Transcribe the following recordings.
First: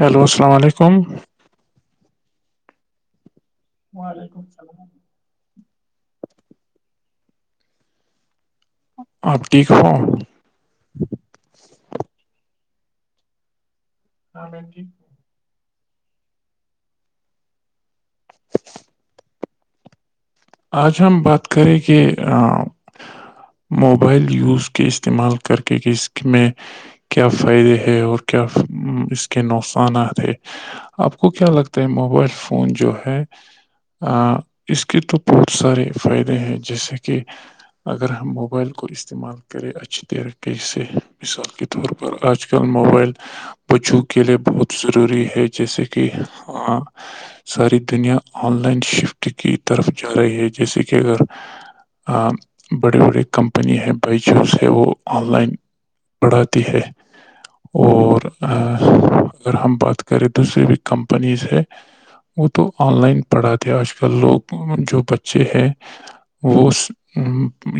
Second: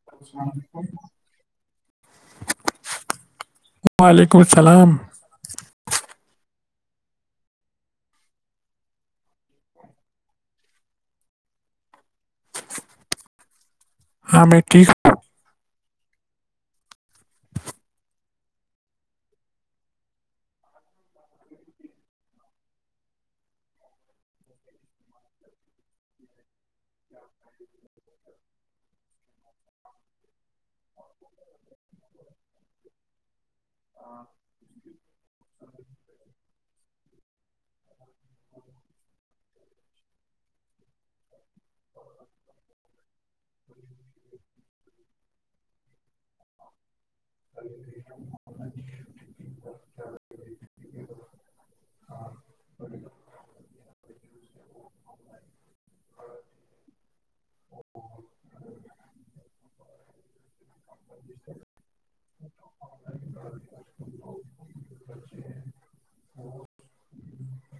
Hello السلام علیکم وعلیکم السلام آپ ٹھیک ہو ہاں میں بی ٹھیک ہوں آج ہم بات کریں کہ موبائل یوز کے استعمال کر کے کہ اس میں کیا فائدے ہے اور کیا اس کے نقصانات ہے آپ کو کیا لگتا ہے موبائل فون جو ہے اس کے تو بہت سارے فائدے ہیں جیسے کہ اگر ہم موبائل کو استعمال کریں اچھی طریقے سے مثال کے طور پر آج کل موبائل بچوں کے لیے بہت ضروری ہے جیسے کہ کہ ساری دنیا آن لائن شفٹ کی طرف جا رہی ہے جیسے کہ اگر بڑی بڑی کمپنی ہے بائیجز ہے وہ آن لائن بڑھاتی ہے اور اگر ہم بات کریں دوسرے کمپنیز ہے وہ تو آن لائن پڑھاتی ہے آج کل لوگ جو بچے ہیں وہ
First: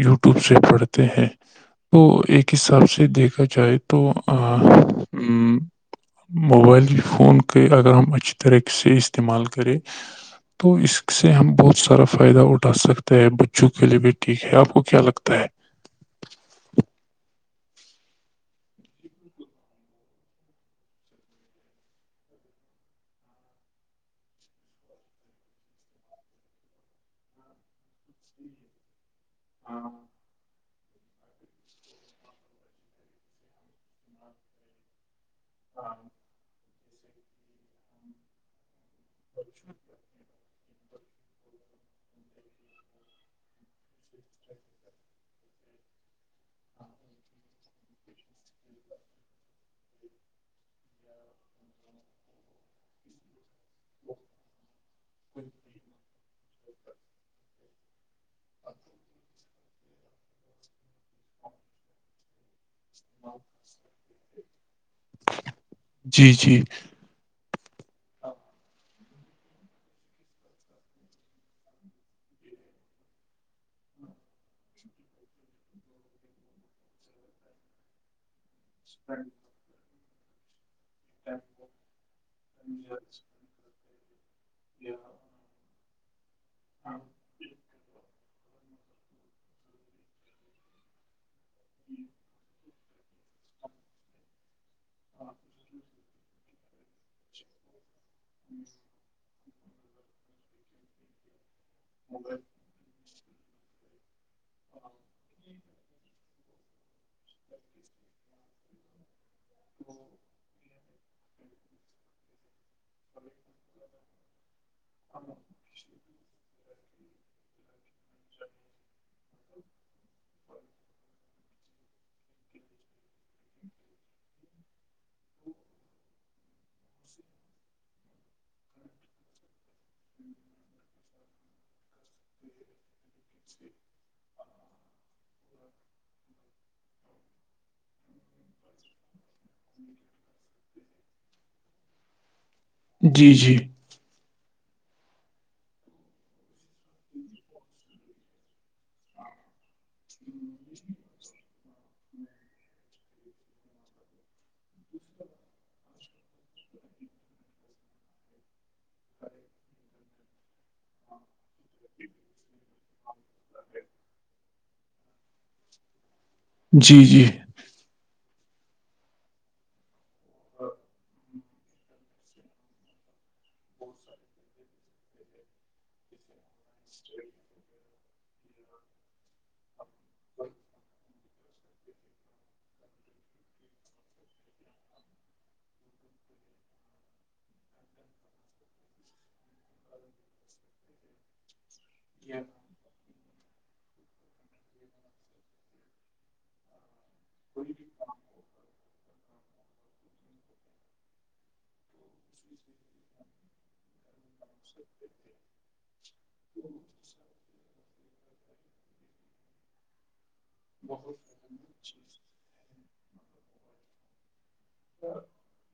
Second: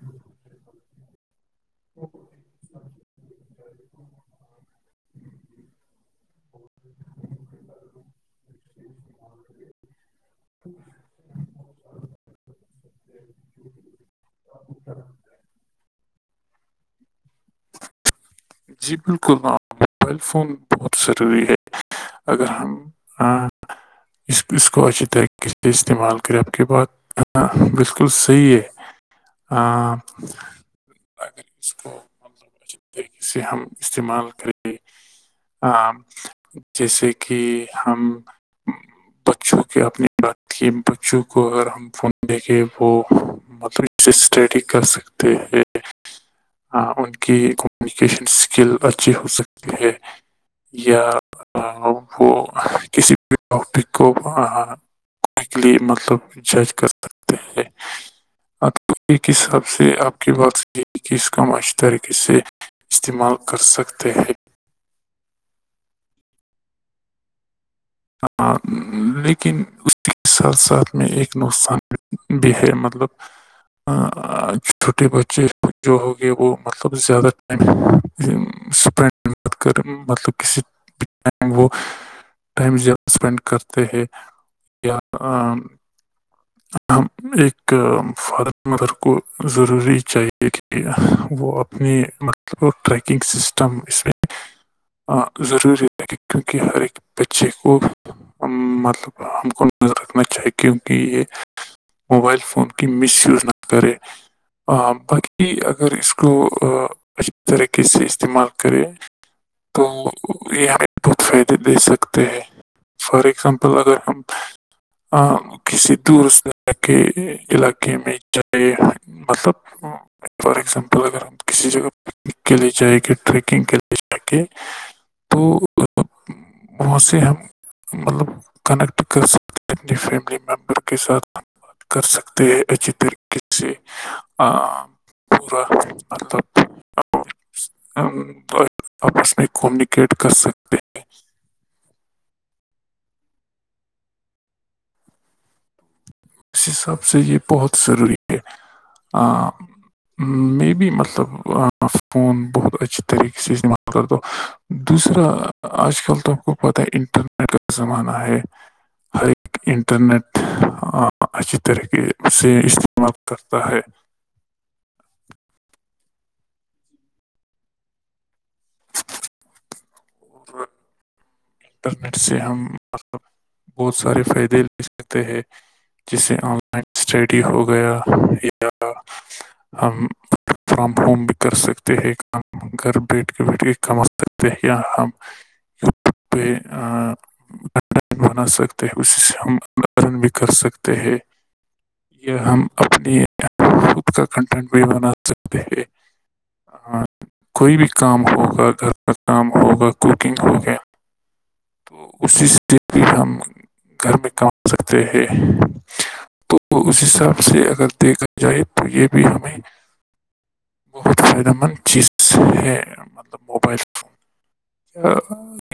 یوٹیوب سے پڑھتے ہیں تو ایک حساب سے دیکھا جائے تو موبائل فون کے اگر ہم اچھی طریقے سے استعمال کریں تو اس سے ہم بہت سارا فائدہ اٹھا سکتا ہیں بچوں کے لیے بھی ٹھیک ہے آپ کو کیا لگتا ہے جی بالکل ہاں موبائل فون بہت ضروری ہے اگر ہم اس اس کو اچھی طریقے سے استعمال کریں آپ کی بات ہاں بالکل صحیح ہے ہاں اسے ہم استعمال کریں ہ جیسے کہ ہم بچوں کے اپنے باقی بچوں کو ا ہم فون دے کے وہ مطلب اس اسٹڈی کر سکتے ہیں ہ ان کی کمیونیکیشن اسکل اچھی ہو سکتی ہے یا وہ کسی بھی ٹوپک کو کو کے لیے مطلب جج کر سکتے ہیں ایک حساب سے آپ کی بات یہ ہے کہ اس کا معش طرق سے استعمال کر سکتے ہیں جی جی ہ لیکن اس ساتھ ساتھ میں ایک نقصان بھی ہے مطلب چھوٹے بچے جو ہوگے وہ مطلب زیادہ سپینڈ کر مطلب کسی وہ ٹائم زیادہ اسپینڈ کرتے ہیں یا ایک فادر مدر کو ضروری چاہیے کہ وہ اپنے مطلب ٹریکنگ سسٹم اس میں ضروری ہے کہ کیونکہ ہر ایک بچے کو مطلب ہم کو رکھنا چاہی کیونکہ یہ موبائل فون کی مس یوز نہ کرے باقی اگر اس کو اچھی طریقے سے استعمال کرے تو یہ ہمیں بہت فائدے دے سکتے ہیں فار اگزامپل اگر ہم آہ کسی [unintelligible] دو رست کے علاقے کے میں جاہے مطلب فار ایگزامپل اگر ہم کسی جگہ کے لیے جائیں گے ٹریکنگ کے لیے کہ تو وہاں سے ہم مطلب کنیکٹ کر سکتے اپنے فیملی ممبر کے ساتھ کر سکتے ہیں اچھی طریقے سے پوراب وپس [unintelligible] کمونیکیٹ کر سکتے ہیں جی جی [unintelligible] اس حساب سے یہ بہت ضروری ہے ہ می بھی مطلب فون بہت اچھی طریقے سے استعمال کر دو دوسرا آج کل تو آپ کو پتہ ہے انٹرنیٹ کا زمانہ ہے ہر ایک انٹرنیٹ آ، اچھی طریقے سے استعمال کرتا ہے جی جی اور [unintelligible] انٹرنیٹ سے ہم مطلب بہت سارے فائدے لے سکتے ہیں جیسے آن لائن اسٹڈی ہو گیا یا ہم فرام ہوم بھی کر سکتے ہیں گھر بیٹھ کے بیٹھ کے کما سکتے ہیں ہم یوٹیوب پہ آہ [unintelligible] بنا سکتے ہیں اسی سے ہم آرن بھی کر سکتے ہیں [unintelligible] یہ ہم اپنی خود کا کنٹینٹ بھی بنا سکتے ہیں ہاں کوئی بھی کام ہوگا گھر کا کام ہوگا کوکنگ ہو گیا اسی سے بھی ہم گھر میں کام سکتے ہیں تو اس حساب سے اگر دیکھا جائے تو یہ بھی ہمیں بہت فائدہ مند چیز ساہی ہے مطلب موبائل [unintelligible]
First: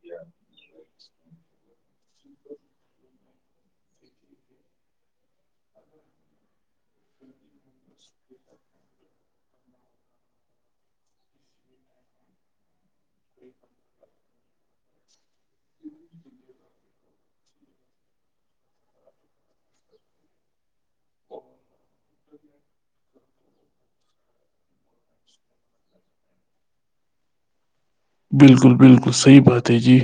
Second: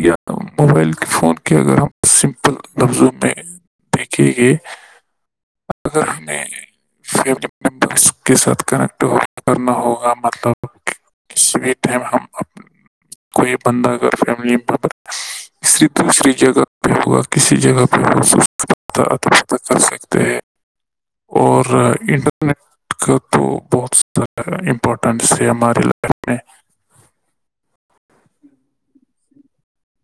یا موبائل کے فون کے اگر ہم سمپل لفظوں میں دیکھے گےاگر ہمیں فیم ممبرس کے ساتھ کنیکٹ کرنا ہوگا مطلب کسی بھی ٹائم ہم کوئی بندہ اگر فیملی [unintelligible] اس دوسری جگہ پہ ہوا کسی جگہ پہ ہو کر سکتے ہیں [inaudible] اور انٹرنیٹ کا تو بہت زیادہ امپورٹنس ہے ہماری لائف میں بالکل بالکل صحیح بات ہے جی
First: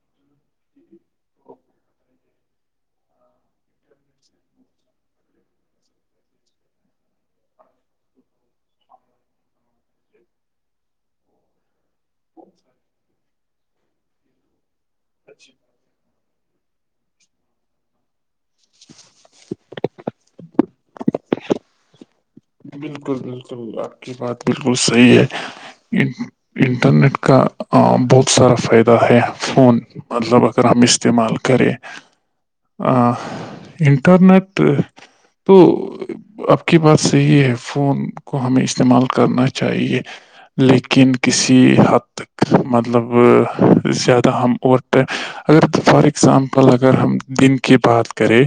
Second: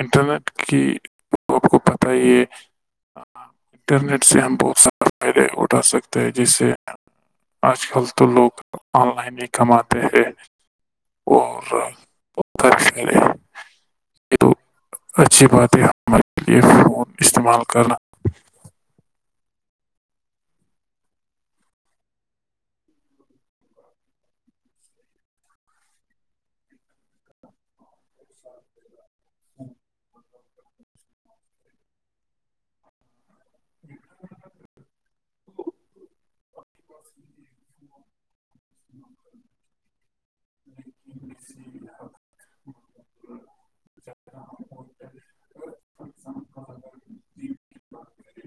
انٹرنیٹ کی آپ کو پتہ یہ انٹرنیٹ سے ہم بہت سارے فائدے اٹھا سکتے ہیں جیس سے آج کل تو لوگ آن لائن ہی کماتے ہیں اور پش مے یہ تو اچھی بات ہے ہمارے لیے فون استعمال کرنا بالکل بالکل تو آپ کی بات بالکل صحیح ہے انٹرنیٹ کا عام بہت سارا فائدہ ہے فون مطلب اگر ہم استعمال کریں انٹرنیٹ تو آپ کے پاس تو یہ فون کو ہمیں استعمال کرنا چاہیے لیکن کسی حد مطلب زیادہ ہم ہم اور پہ اگر فار اگزامپل اگر ہم دن کی بات کریں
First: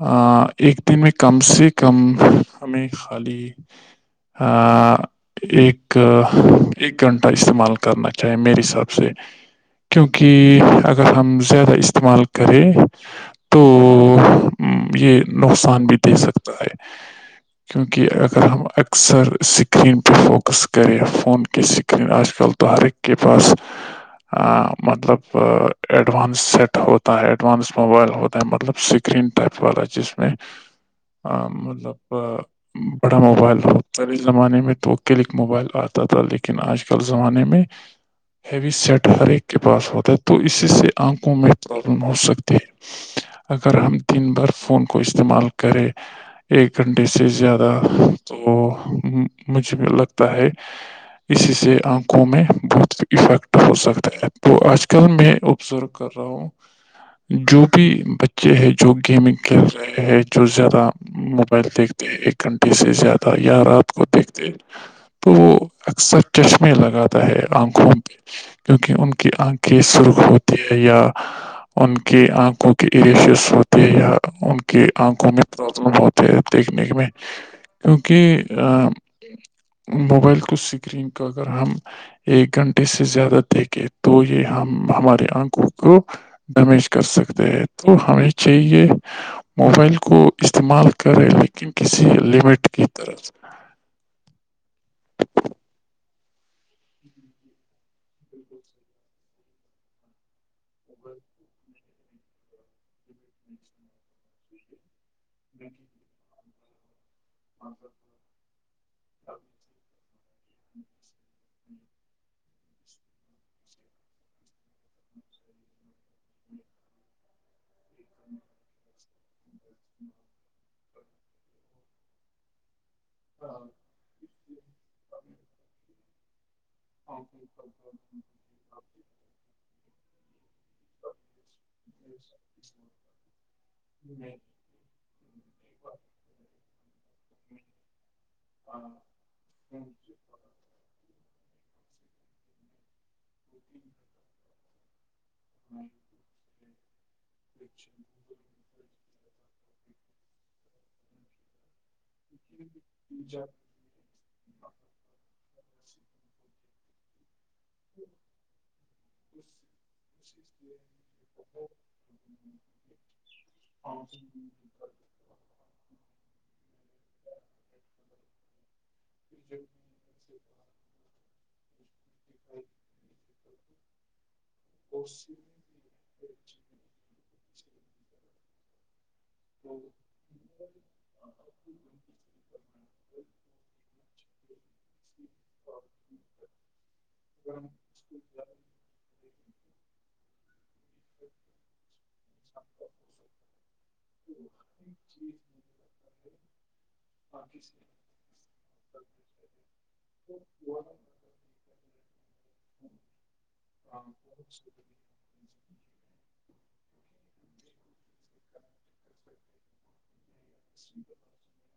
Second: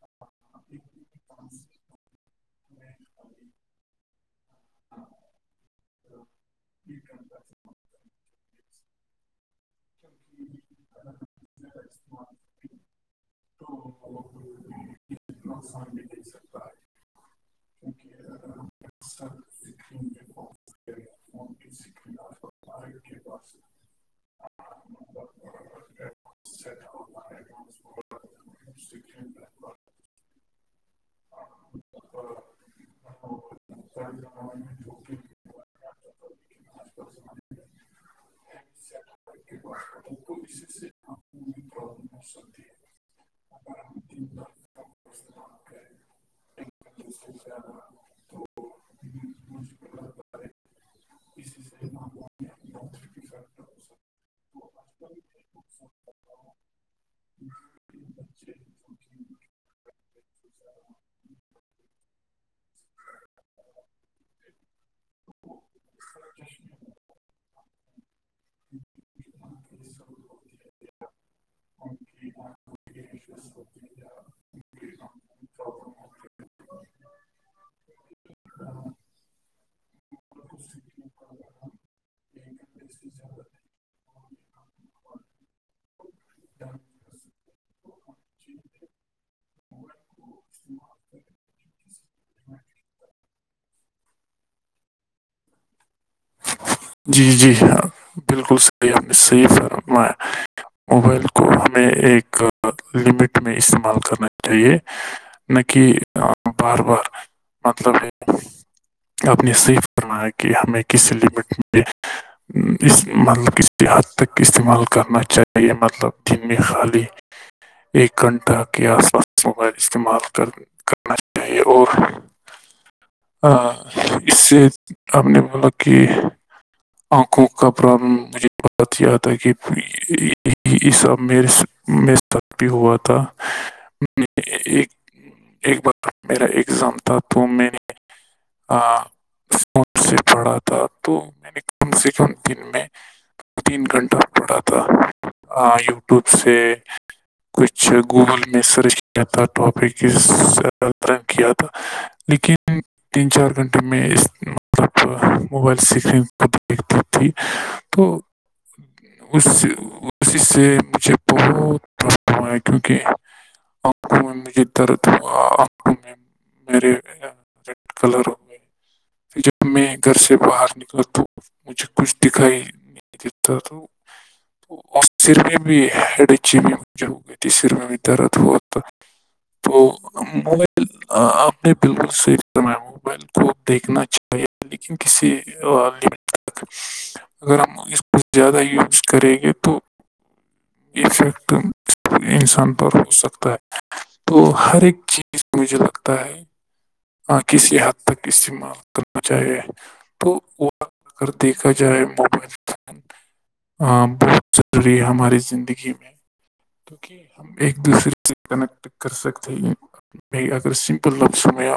ایک دن میں کم سے کم ہمیں خالی ایک ایک گھنٹہ استعمال کرنا چاہیں میرے ساتھ سے کیونکہ اگر ہم زیادہ استعمال کریں تو یہ نقصان بھی دے سکتا ہے کیونکہ اگر ہم اکثر س سکرین پہ فوکس کرے فون کے سکرین آج کل تو ہرک کے پاس مطلب ایڈوانس سیٹ ہوتا ہے ایڈوانس موبائل ہوتا ہے مطلب اسکرین ٹائپ والا جس میں ہ مطلب بڑا موبائل ہو پہلے زمانے میں تو کلک موبائل آتا تھا لیکن آج کل زمانے میں ہیوی سیٹ ہر ایک کے پاس ہوتا ہے تو اس سے آنکھوں میں پرابلم ہو سکتی ہے اگر ہم دن بھر فون کو استعمال کریں ایک گھنٹے سے زیادہ تو مجھے بھی لگتا ہے اسی سے آنکھوں میں بہت افیکٹ ہو سکتا ہے تو آج کل میں آبزرو کر رہ جو بھی بچے ہے جو گیمنگ کھیل رہے ہے جو زیادہ موبائل دیکھتے ایک گھنٹے سے زیادہ یا رات کو دیکھتے تو وہ اکثر چشمے لگاتا ہے آنکھوں پہ کیونکہ ان کی آنکھیں سرخ سکتی ہوتی ہے یا ان کے آنکھوں ایریشس ہوتی ہے یا ان کے آنکھوں میں پرابلم ہوتی ہے دیک ک کی میں کیونکہ ا موبائل کو سکرین کو اگر ہم ایک گھنٹے سے ہے۔ زیادہ دیکھے تو یہ ہم ہمارے آنکھوں کو ڈمیج کر سکتے ہیں تو ہمیں چاہیے موبائل کو استعمال کرے لیکن کسی لمٹ کی طرف [unintelligible] جی جی ہاں بالکل صحیح ہم نے صحیح فرمایا موبائل کو ہمیں ایک لمٹ میں استعمال کرنا چاہیے نک بار بار مطلب اپنی سیکف کرنا ہے کہ ہمیں کس لمٹ میں اس مطلب اس حد تک استعمال کرنا چاہیے مطلب دن میں خالی ایک گھنٹہ کے آس پاس موبائل استعمال کرنے کرنا چاہیے اور ا اس سے ہم نے مل کہ آنکھوں کا پرابلم م بات یا تھا ہے کہ یہ سب میرے سے میرے ساتھ بھی ہوا تھا ایک ایک بار میرا ایگزام تھا تو میں سے پڑھا تھا تو میں نے کم سے کم دن میں تین گھنٹہ پڑا تھا ہ یوٹیوب سے کچھ گوگل میں سرچ کیا تھا ٹاپک ز ترن کیا تھا لیکن جی تین چار گھنٹے میں اس مطلب موبائل سکرین کو دیکھتی تھی تو اس اسی سے مجھے بہتابلمیا کیونکہ ہاں جی آنکھوں میں مجھے درد ہوا آپ کو میں میرے ریڈ کلر ہوئے پھر جب میں گھر سے باہر نکل تو مجھے کچھ دکھائی نہیں دیتا تو اسر میں بھی ہیڈ اچی بھی مجھے ہو گئی تھی سر میں بھی درد ہوا تو موبائل آپ نے بالکل صحیف یں موبائل کو دیکھنا چاہیے لیکن کسی لمٹ تک اگر ہم اس کو زیادہ یوز کریں گے تو افیکٹ انسان پر ہو سکتا ہے تو ہر ایک چیز مجھے لگتا ہے ہ کسی حد تک استعمال کرنا جائے تو وہ اگر دیکھا جائے موبائل بہت ضروری ہے ہماری زندگی میں کیونکہ ہم ایک دوسرے کنیکٹ کر سکتے ہیں بائی اگر سمپل لفظ میں آ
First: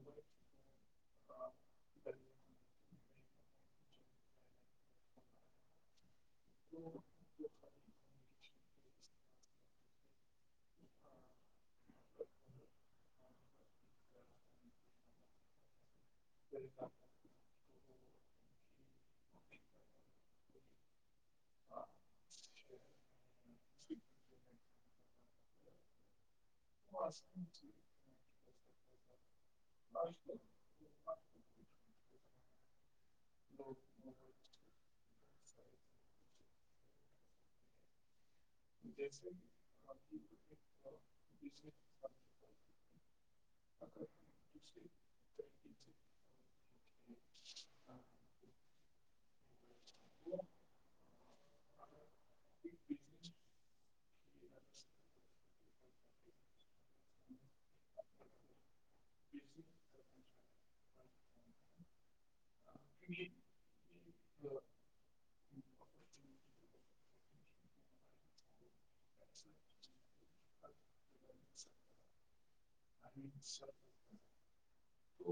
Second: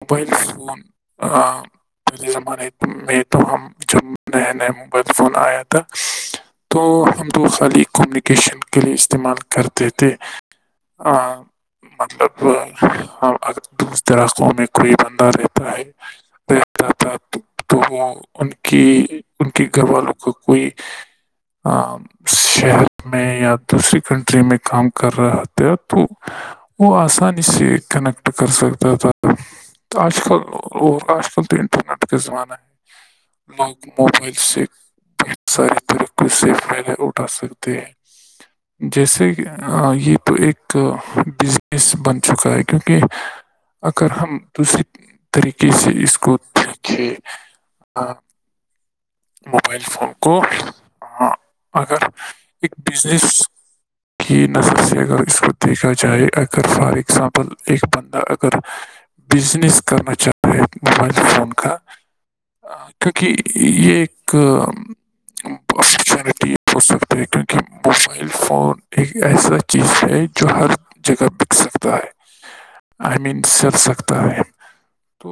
موبائل فون پہلے زمانے میں تو ہم ج نیا نیا موبائل فون آیا تھا تو ہم دوسال کمیونیکیشن کے لیے استعمال کرتے تھ مطلب اگر دور دراز علاقوں میں کوئی بندہ رہتا ہے رہتا تھا تو وہ ان کی ان کے گھر والوں کا کوئی شہر میں یا دوسری کنٹری میں کام کر رہا تھا تو وہ آسانی سے کنیکٹ کر سکتا تھا تو آج کل اور آج کل تو انٹرنیٹ کا زمانہ ہے لوگ موبائل سے ساری طری کو سیف نہیں اٹھا ستے ہیں جیسے یہ تو ایک بزنس بن چکا ہے کیونکہ اگر ہم دوسری طریقے سے اس کو دیکھے موبائل فون کو ہ اگر ایک بزنس کی نظر سے اگر اس کو دیکھا جائے اگر فار ایگزامپل ایک بن اگر بزنس کرنا چاہتا ہیں موبائل فون کا کیونکہ یہ ایک اپچونٹی ہو سکتی ہے کیونکہ موبائل فون ایک ایسا چیز ہے جو ہر جگہ بک سکتا ہے آئی مین سل سکتا ہے تو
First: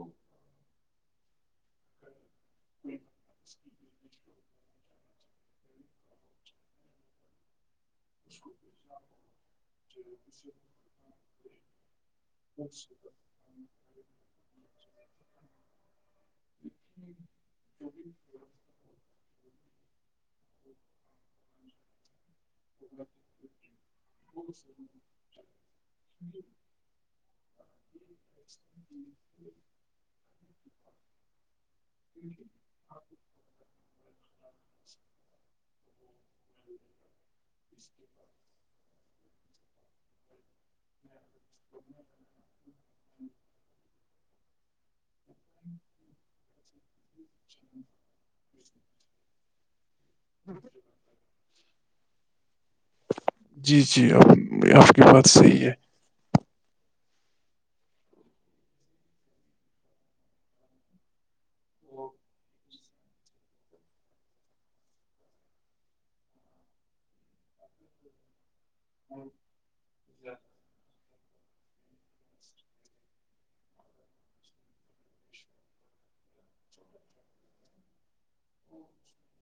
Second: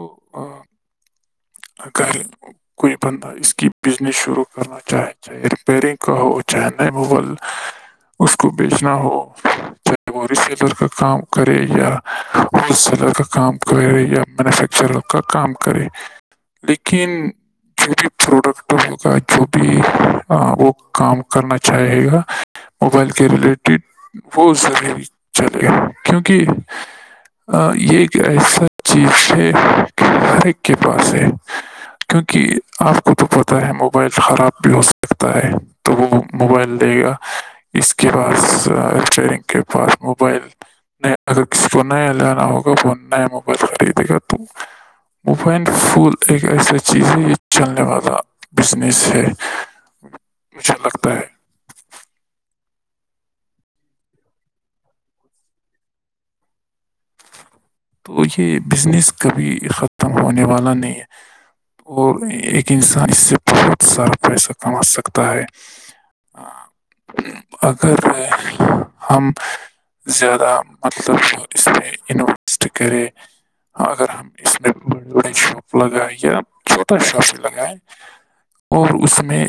اگر کوئی بندہ اس کی بزنس شروع کرنا چاہے چاہے ریپئرنگ کہ چاہ ن مغل اس کو بیچنا ہو وہ ریٹیلر کا کام کرے یا ہول سیلر کا کام یا مینوفیکچر کا کام کرے لیکن جو بھی پروڈکٹ ہوگا جو بھی ہاں وہ کام کرنا چاہے گا موبائل کے ریلیٹڈ وہ ضروری چلےگا کیونکہ یہ ایک ایسا چیز ہے کہ ہر ایک کے پاس ہے کیونکہ آپ کو تو پت ہے موبائل خراب بھی ہو سکتا ہے تو وہ موبائل دے گا اس کے پاس ررنگ کے پاس موبائل جس کو نیا لانا ہوگا وہ نیا موبائل خریدے گا تو ون پھول ایک ایسا چیز ہے یہ چلنے والا بزنس ہے مجھے لگتا ہے جی جی آپ کی بات صحیح ہے تو یہ بزنس کبھی ختم ہونے والا نہیں ہے اور ایک انسان اس سے بہت سارا پیسہ کما سکتا ہے اگر میں ہم زیادہ مطلب اس میں انویسٹ کریں اگر ہم اس میں بڑے بڑے شاپ لگائے یا چھوٹا شاپ لگائے اور اس میں